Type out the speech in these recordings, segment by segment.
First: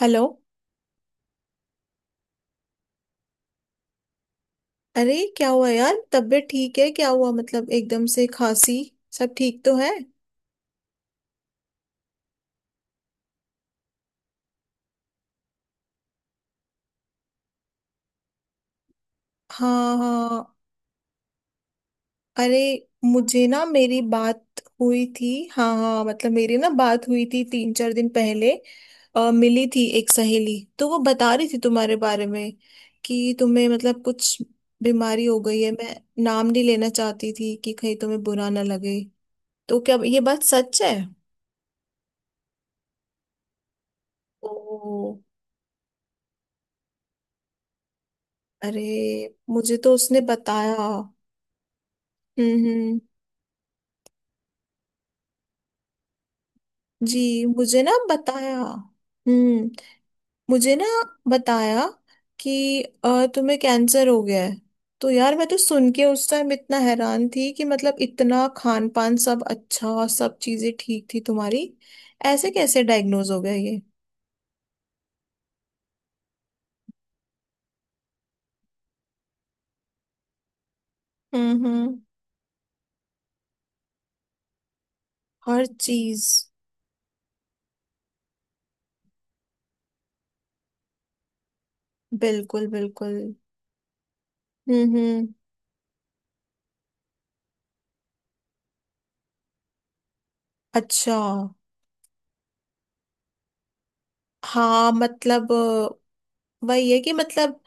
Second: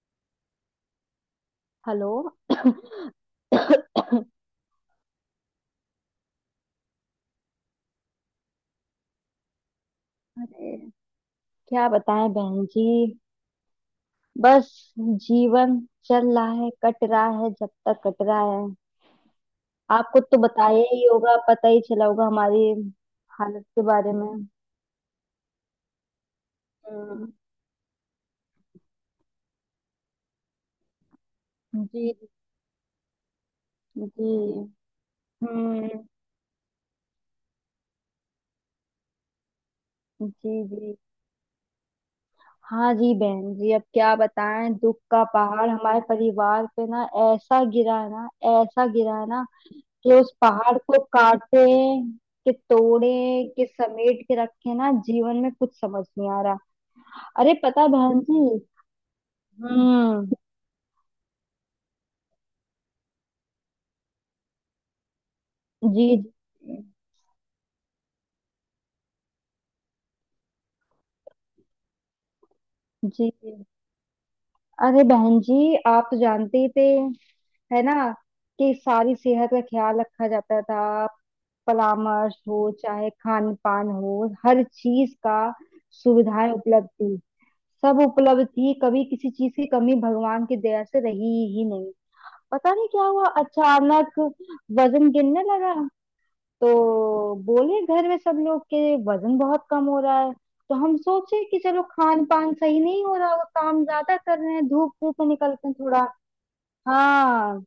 Hello. Hello. अरे अरे, क्या हुआ यार? तबीयत ठीक है? क्या हुआ? मतलब एकदम से खांसी। सब ठीक तो है? क्या बताएं बहन जी। बस जीवन चल रहा है कट रहा है जब तक कट रहा है। हाँ आपको तो हाँ। बताया ही होगा पता ही चला होगा अरे, हमारी मुझे ना हालत के मेरी बारे में। बात हुई थी, हाँ हाँ, मतलब मेरी ना बात हुई हम्म। थी 3 4 दिन पहले। मिली थी एक सहेली तो वो बता रही थी तुम्हारे जी बारे में कि तुम्हें मतलब कुछ जी। बीमारी हो गई है। मैं हम्म। नाम नहीं लेना चाहती थी कि कहीं तुम्हें बुरा ना लगे। तो क्या ये बात जी सच है? जी। हाँ जी बहन जी अब क्या ओ। बताएं दुख का पहाड़ हमारे परिवार पे ना ऐसा गिरा है ना अरे, ऐसा गिरा है ना मुझे तो कि उसने उस बताया। पहाड़ को काटे कि हम्म। तोड़े कि समेट के रखे ना जीवन में कुछ समझ नहीं आ रहा। जी अरे मुझे पता ना बहन जी। बताया। हम्म। हम्म। मुझे ना बताया कि तुम्हें कैंसर हो गया है। तो यार मैं तो सुन के जी उस टाइम इतना हैरान थी कि मतलब इतना खान पान सब अच्छा, सब चीजें ठीक थी तुम्हारी। ऐसे कैसे डायग्नोज जी हो गया जी। ये? अरे बहन जी आप तो जानते ही थे है ना कि सारी सेहत का ख्याल रखा जाता था। हम्म। परामर्श हो चाहे खान पान हो हर चीज का हर चीज। सुविधाएं उपलब्ध थी सब उपलब्ध थी कभी किसी चीज की कमी भगवान की दया से रही ही नहीं। बिल्कुल पता नहीं क्या बिल्कुल। हुआ अचानक वजन हम्म। गिरने लगा। तो बोले घर में सब लोग के वजन बहुत कम हो रहा है। तो हम अच्छा। सोचे कि चलो खान पान सही नहीं हो रहा वो काम ज्यादा कर रहे हैं हाँ धूप धूप में मतलब निकलते हैं थोड़ा। वही है कि मतलब हाँ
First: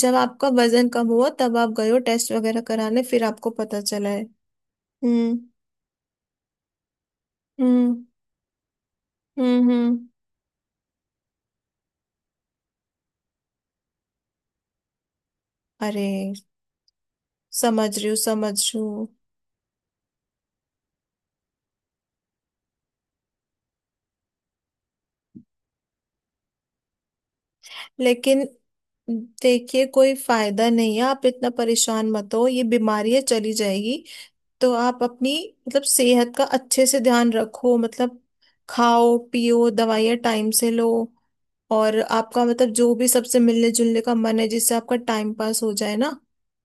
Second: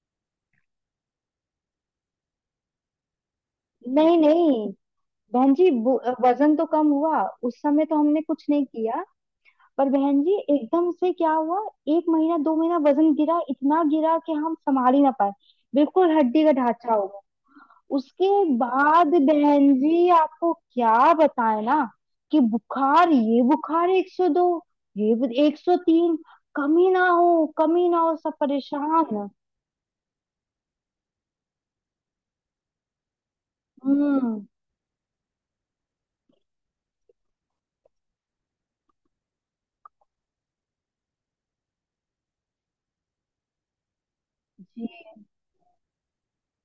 जब आपका वजन कम हुआ तब आप गए हो टेस्ट वगैरह कराने, फिर आपको पता चला नहीं है? नहीं हम्म बहन जी वजन तो कम हुआ उस समय तो हम्म। हमने कुछ नहीं किया। पर हम्म। बहन जी एकदम से क्या हुआ। एक महीना दो महीना वजन गिरा इतना गिरा कि हम संभाल ही ना पाए। अरे, बिल्कुल हड्डी का ढांचा हो गया। समझ रही हूँ, उसके समझ रही हूँ। बाद बहन जी आपको क्या बताएं ना कि बुखार ये बुखार 102 ये 103 कमी ना हो सब लेकिन परेशान। देखिए कोई फायदा नहीं है, आप इतना परेशान मत हो। ये बीमारी है, चली जाएगी। हम्म। तो आप अपनी मतलब सेहत का अच्छे से ध्यान रखो। मतलब खाओ पियो, दवाइयाँ टाइम से लो। और आपका मतलब जो भी सबसे मिलने जुलने का मन है जिससे जी आपका टाइम पास हो जाए ना,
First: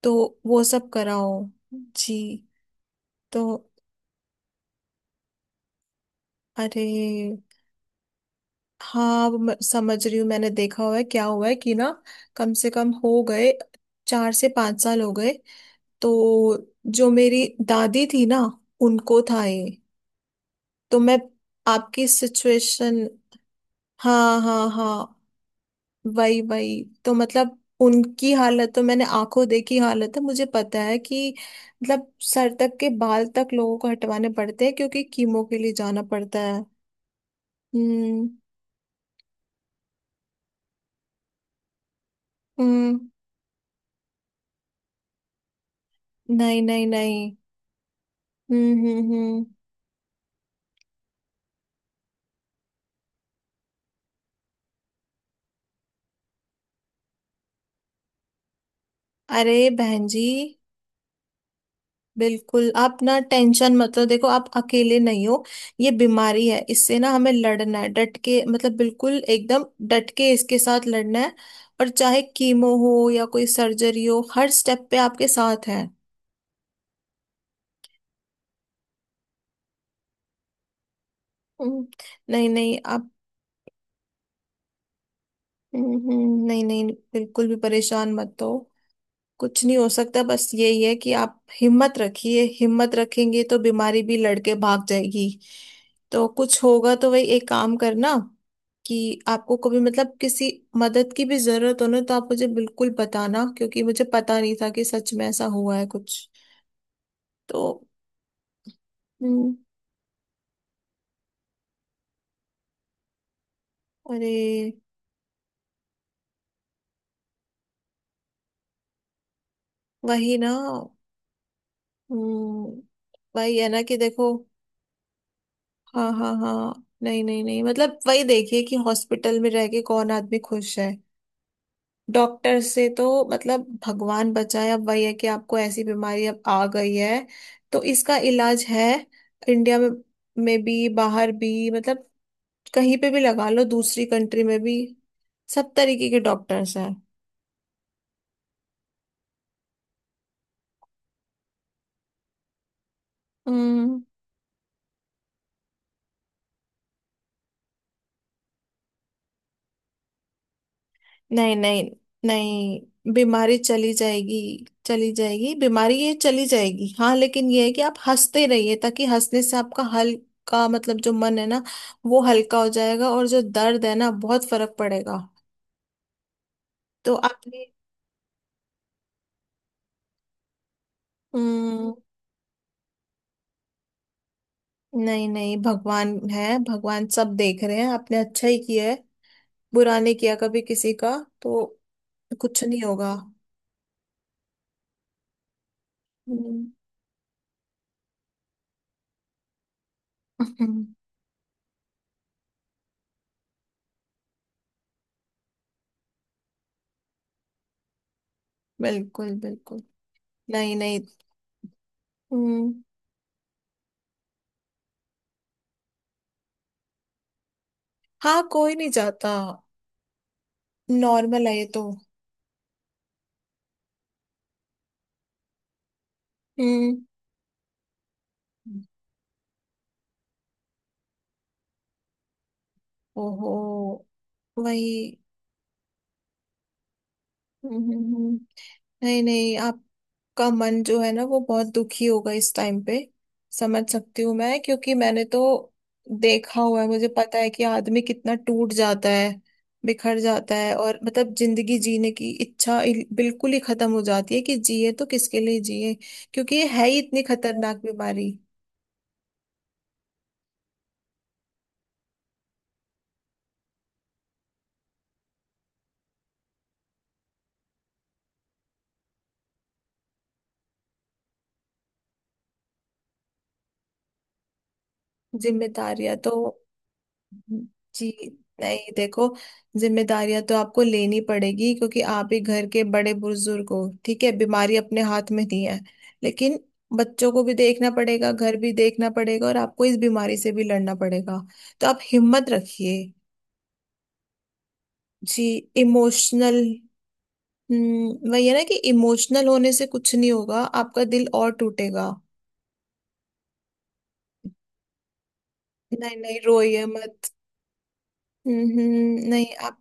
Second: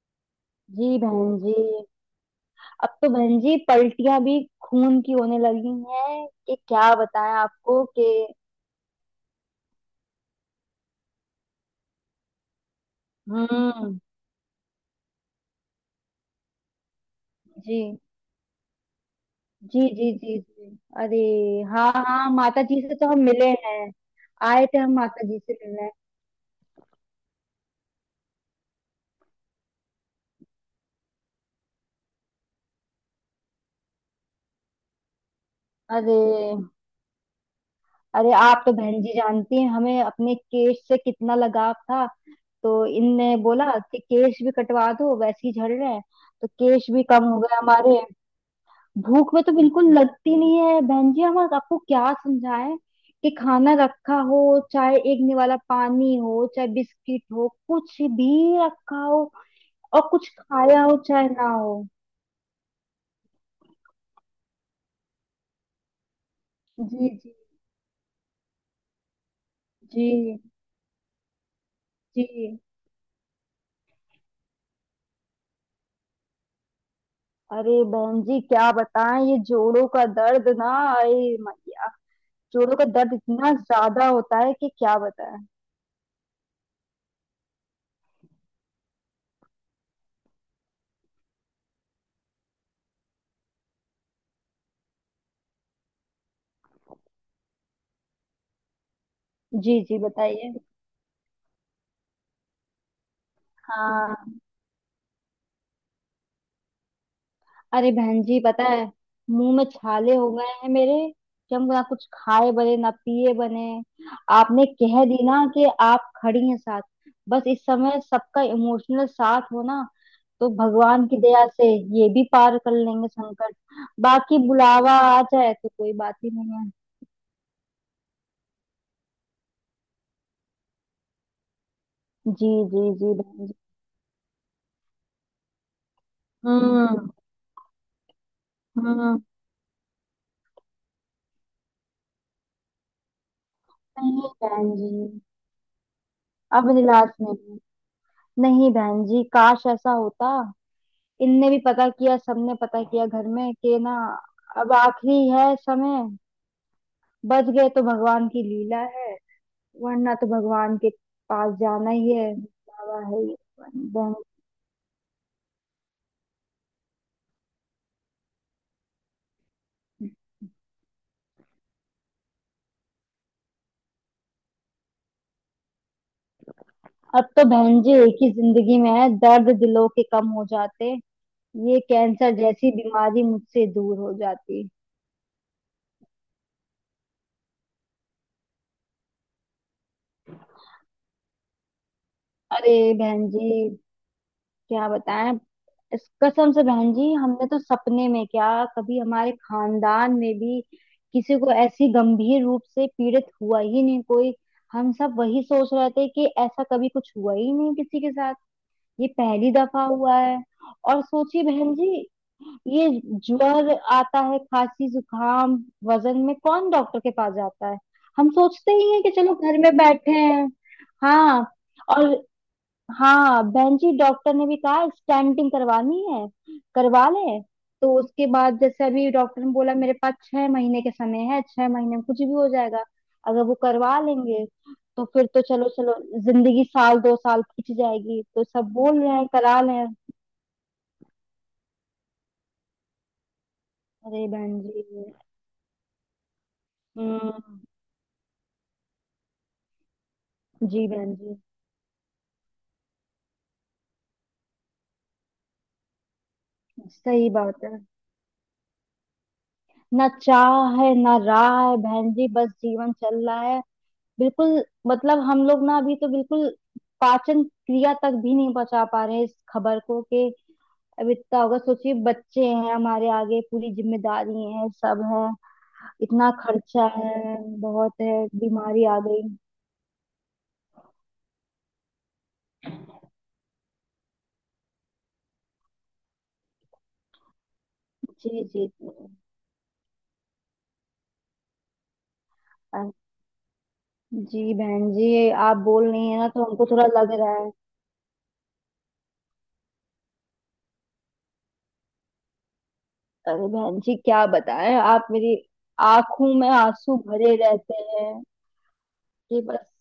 तो वो जी सब बहन कराओ। जी। जी। अब तो बहन तो जी पलटियां भी खून की होने लगी हैं कि अरे, क्या बताएं आपको कि। हाँ अब मैं समझ रही हूँ। मैंने देखा हुआ है क्या हुआ है कि ना कम से कम हो गए हम्म। 4 से 5 साल हो गए। तो जो मेरी जी दादी थी ना, उनको था ये। जी जी जी जी। तो मैं अरे हाँ आपकी हाँ माता जी से सिचुएशन। तो हम मिले हैं। हाँ आए हाँ थे हम हाँ। माता जी से मिलने। वही वही तो मतलब उनकी हालत तो मैंने आंखों देखी हालत है, मुझे पता है कि मतलब सर तक के बाल तक लोगों को हटवाने पड़ते हैं क्योंकि कीमो के लिए जाना अरे पड़ता है। हम्म अरे आप तो बहन जी जानती हैं हमें अपने केश से कितना लगाव था। तो हम्म। इनने बोला कि केश भी कटवा दो वैसे ही झड़ रहे हैं। तो नहीं नहीं केश भी कम नहीं। हो गए हमारे। भूख में हम्म। तो बिल्कुल लगती नहीं है बहन जी हम आपको क्या समझाएं कि खाना रखा हो चाहे एक निवाला पानी हो चाहे बिस्किट हो कुछ भी रखा हो अरे बहन और जी। कुछ खाया हो चाहे ना हो। बिल्कुल, आप ना टेंशन मत लो, देखो आप अकेले नहीं हो। ये बीमारी है, इससे ना जी हमें जी लड़ना है डट के, मतलब बिल्कुल एकदम जी डट के इसके साथ लड़ना है। और चाहे जी। कीमो हो या कोई सर्जरी हो, हर स्टेप पे आपके साथ है। अरे बहन जी क्या बताएं ये जोड़ों का दर्द ना। अरे हम्म, नहीं जोड़ों नहीं का आप। दर्द इतना ज्यादा होता है कि क्या बताएं। नहीं नहीं बिल्कुल भी परेशान मत हो। कुछ नहीं हो सकता, बस यही है कि आप हिम्मत रखिए, हिम्मत रखेंगे तो बीमारी भी लड़के भाग जाएगी। तो कुछ होगा तो वही एक काम करना कि आपको कभी जी जी मतलब किसी बताइए। मदद की भी जरूरत हो ना तो आप मुझे बिल्कुल बताना, क्योंकि मुझे हाँ पता नहीं था कि सच में ऐसा हुआ है कुछ। तो अरे बहन जी पता है हम्म, मुंह में छाले हो गए हैं मेरे कि हम ना कुछ खाए बने ना पिए बने। अरे आपने कह दी ना कि आप खड़ी हैं साथ। बस इस समय सबका इमोशनल साथ हो ना। वही तो ना। भगवान की दया से ये भी पार कर हम्म, लेंगे संकट। वही है ना कि देखो। बाकी बुलावा आ जाए तो कोई हाँ बात ही हाँ नहीं है। हाँ। नहीं नहीं नहीं मतलब वही देखिए कि हॉस्पिटल में रह के कौन आदमी खुश है। जी डॉक्टर जी से तो जी बहन जी। मतलब भगवान बचाए। अब वही है कि आपको ऐसी बीमारी अब आ गई हम्म है, तो इसका इलाज है। हम्म। इंडिया में भी बाहर भी मतलब कहीं पे भी लगा लो, दूसरी नहीं कंट्री में बहन भी जी सब तरीके के अब डॉक्टर्स हैं। निलाज में भी। नहीं बहन जी काश ऐसा होता। इनने भी पता किया सबने पता किया घर में कि ना। हम्म। अब आखिरी है समय। बच गए तो भगवान की लीला है। वरना तो भगवान के पास नहीं नहीं जाना ही है बाबा नहीं, है ये। बीमारी चली बहन। जाएगी। चली जाएगी बीमारी, ये चली जाएगी। हाँ लेकिन ये है कि आप हंसते रहिए, ताकि हंसने से आपका हल्का मतलब जो मन है ना, वो हल्का हो जाएगा और जो दर्द है ना, बहुत फर्क पड़ेगा। तो अब तो आपने। बहन जी एक ही जिंदगी में है दर्द दिलों के कम हो जाते। ये हम्म। कैंसर जैसी बीमारी मुझसे दूर हो जाती। नहीं नहीं, भगवान है, भगवान सब देख रहे हैं, आपने अच्छा ही किया है, बुरा नहीं किया कभी किसी का, तो कुछ नहीं अरे होगा। बहन जी क्या बताएं इस कसम से हम्म, बहन जी हमने तो सपने में क्या। कभी हमारे खानदान में भी किसी को ऐसी गंभीर रूप से पीड़ित हुआ ही नहीं कोई। हम सब वही सोच रहे थे कि ऐसा कभी कुछ हुआ ही नहीं किसी के साथ। ये बिल्कुल पहली बिल्कुल। दफा हुआ है। नहीं नहीं। और सोचिए बहन जी हम्म। ये ज्वर आता है खांसी जुकाम वजन में कौन डॉक्टर के पास जाता है। हम हाँ सोचते कोई नहीं ही हैं कि जाता, चलो घर में बैठे हैं। हाँ नॉर्मल है ये तो। और हाँ बहन जी डॉक्टर ने भी कहा स्टेंटिंग करवानी है हम्म। करवा ले। तो उसके बाद जैसे अभी डॉक्टर ने बोला मेरे पास 6 महीने के समय है 6 महीने में कुछ भी हो जाएगा अगर ओहो। वो करवा लेंगे। वही। तो फिर तो चलो चलो। जिंदगी साल दो साल हम्म खिंच हम्म, जाएगी हम्म। तो सब बोल रहे नहीं हैं नहीं, करा लें। आपका मन जो है ना वो बहुत दुखी होगा इस टाइम पे, समझ सकती अरे हूँ मैं, बहन जी। क्योंकि मैंने तो देखा हुआ है, मुझे पता है हम्म। कि आदमी कितना टूट जाता है, बिखर जाता है जी और बहन मतलब जी जिंदगी जीने की इच्छा बिल्कुल ही खत्म हो जाती है कि जिए तो किसके लिए जिए, क्योंकि ये है ही इतनी सही बात खतरनाक है। बीमारी। ना चाह है ना राह है बहन जी बस जीवन चल रहा है। बिल्कुल मतलब हम लोग ना अभी तो बिल्कुल पाचन क्रिया तक भी नहीं बचा पा रहे हैं इस खबर को कि अब इतना होगा सोचिए बच्चे हैं हमारे आगे पूरी जिम्मेदारी है सब है जिम्मेदारियां तो। इतना खर्चा है बहुत जी। है बीमारी नहीं आ गई। देखो, जिम्मेदारियां तो आपको लेनी पड़ेगी क्योंकि आप ही घर के बड़े बुजुर्ग हो। ठीक है बीमारी अपने हाथ में नहीं है, लेकिन बच्चों को भी देखना पड़ेगा, जी घर जी भी देखना पड़ेगा और आपको इस बीमारी से भी लड़ना पड़ेगा। तो आप हिम्मत अ- रखिए। जी बहन जी ये जी। आप बोल रही है ना तो इमोशनल। हमको थोड़ा लग रहा है। हम्म, वही है ना कि इमोशनल होने से कुछ नहीं होगा, आपका दिल और टूटेगा। अरे बहन जी क्या बताएं आप मेरी नहीं आंखों नहीं में रोइए आंसू मत। भरे रहते हैं कि नहीं बस। आप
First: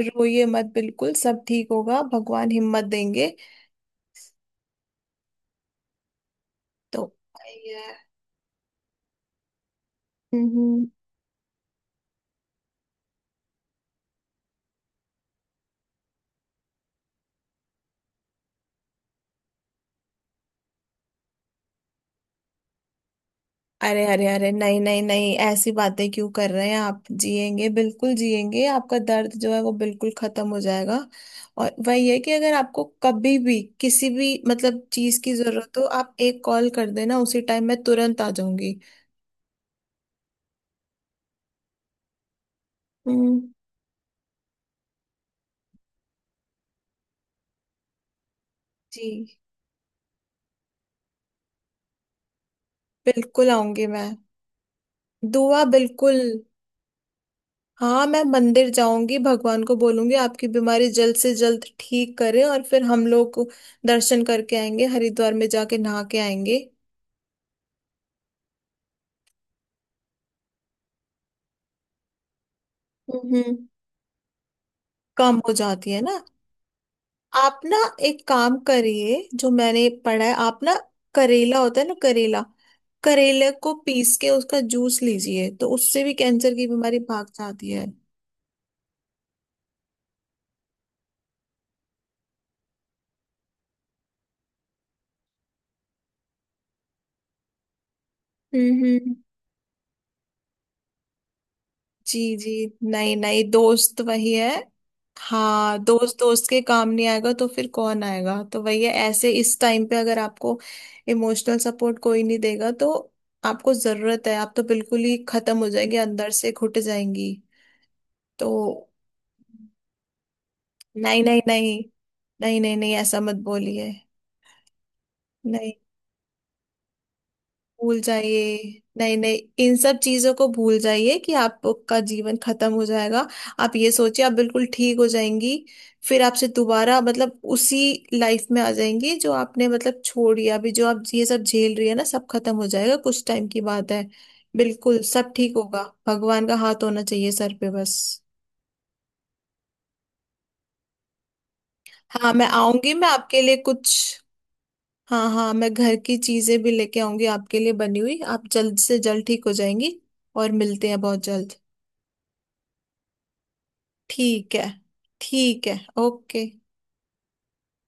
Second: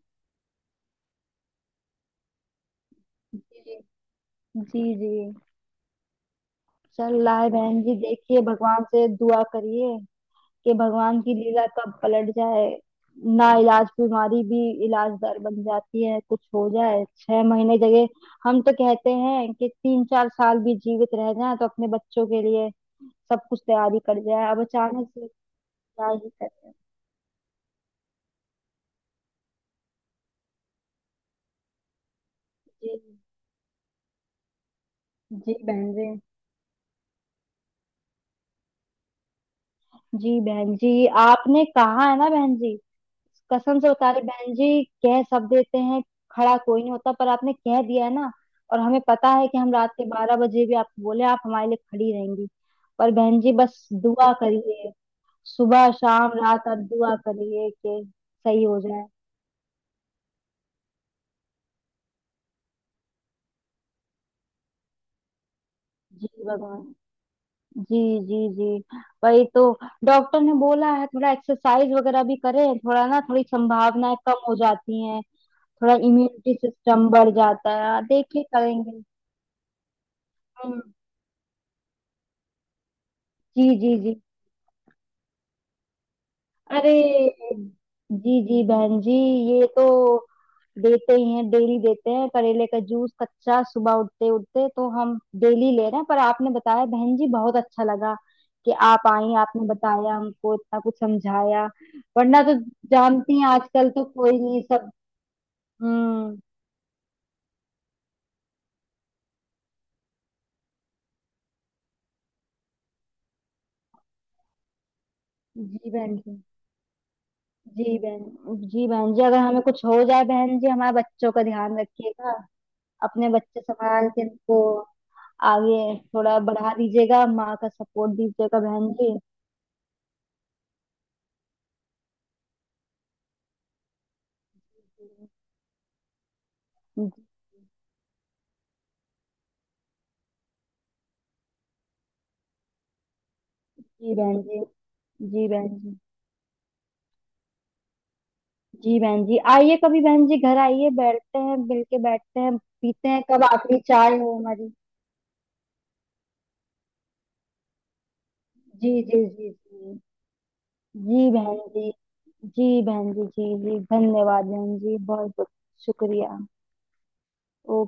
रोइए मत, बिल्कुल सब ठीक होगा, भगवान हिम्मत देंगे। जी जी जी। तो चल रहा है वही बहन है। जी देखिए भगवान से दुआ करिए कि हम्म। भगवान की लीला कब पलट जाए। ना इलाज बीमारी भी इलाज दर बन जाती है कुछ हो जाए छह महीने जगह। हम तो कहते हैं कि 3 4 साल भी जीवित रह जाए तो अपने बच्चों के लिए सब कुछ तैयारी अरे कर अरे अरे जाए अब नहीं नहीं अचानक से। नहीं, ऐसी क्या बातें क्यों ही कर रहे करें। हैं? आप जिएंगे, बिल्कुल जिएंगे, आपका दर्द जो है वो बिल्कुल खत्म हो जाएगा। और वही है कि अगर आपको जी कभी भी किसी भी मतलब चीज की जी जरूरत हो, बहन जी। आप एक कॉल कर देना, उसी टाइम मैं तुरंत आ जाऊंगी। जी बहन जी आपने कहा है ना बहन जी। हम्म। कसम से बता रही बहन जी कह सब देते हैं खड़ा कोई नहीं होता पर आपने कह दिया है ना। और हमें पता जी। है कि हम रात के 12 बजे भी आपको बोले आप हमारे लिए खड़ी रहेंगी। पर बहन बिल्कुल जी आऊंगी बस मैं, दुआ करिए। दुआ सुबह बिल्कुल। शाम रात आप दुआ करिए कि हाँ मैं सही मंदिर हो जाए। जाऊंगी, भगवान को बोलूंगी आपकी बीमारी जल्द से जल्द ठीक करे, और फिर हम लोग दर्शन करके आएंगे, हरिद्वार में जाके नहा के जी आएंगे। भगवान जी जी जी वही तो डॉक्टर ने बोला है थोड़ा एक्सरसाइज वगैरह भी करें थोड़ा ना थोड़ी हम्म। संभावनाएं कम हो जाती हैं। कम हो जाती थोड़ा है ना। इम्यूनिटी सिस्टम बढ़ आप जाता ना है एक देखिए काम करेंगे। करिए, जो मैंने पढ़ा है, आप ना हम्म। करेला होता है ना करेला, करेले जी को जी जी। पीस के उसका जूस लीजिए तो उससे भी कैंसर की अरे बीमारी भाग जाती है। जी जी बहन जी ये तो देते ही हैं डेली देते हैं करेले का जूस कच्चा सुबह उठते उठते तो हम डेली ले रहे हैं पर आपने बताया बहन जी बहुत अच्छा लगा कि हम्म आप हम्म। आई आपने बताया हमको इतना कुछ समझाया। जी वरना जी। तो नई जानती नई हैं आजकल दोस्त तो वही कोई है। नहीं सब। हाँ, दोस्त हम्म। दोस्त के काम नहीं आएगा तो फिर कौन आएगा? तो वही है, ऐसे इस टाइम पे अगर आपको इमोशनल सपोर्ट कोई नहीं देगा तो आपको जरूरत है, आप तो बिल्कुल ही खत्म हो जी जाएंगे, बहन अंदर जी से घुट जाएंगी। जी बहन जी तो बहन जी अगर हमें कुछ हो जाए बहन जी हमारे नहीं बच्चों नहीं का ध्यान नहीं, रखिएगा। नहीं नहीं नहीं ऐसा अपने मत बच्चे बोलिए। संभाल के इनको नहीं आगे थोड़ा बढ़ा दीजिएगा माँ का भूल सपोर्ट दीजिएगा जाइए, बहन जी। नहीं नहीं, इन सब चीजों को भूल जाइए कि आपका जीवन खत्म हो जाएगा। आप ये सोचिए आप बिल्कुल ठीक हो जाएंगी, फिर आपसे दोबारा मतलब उसी लाइफ में आ जाएंगी जो आपने मतलब छोड़ी। अभी जो आप ये सब झेल रही है ना, सब खत्म हो जाएगा, कुछ टाइम की बात है। जी बहन जी बिल्कुल सब जी ठीक बहन होगा, जी भगवान का हाथ होना चाहिए सर पे बस। जी बहन जी आइए कभी बहन जी घर आइए बैठते हैं मिल के हाँ बैठते मैं हैं आऊंगी, मैं पीते हैं आपके कब लिए आखिरी कुछ। चाय हो हमारी। हाँ हाँ, मैं घर की चीजें भी लेके आऊंगी आपके लिए बनी हुई, आप जल्द जी से जल्द जी ठीक जी हो जी। जाएंगी। और मिलते हैं जी बहुत जल्द। बहन जी जी बहन जी जी जी धन्यवाद ठीक है। बहन जी बहुत बहुत ठीक है, शुक्रिया। ओके। ओके।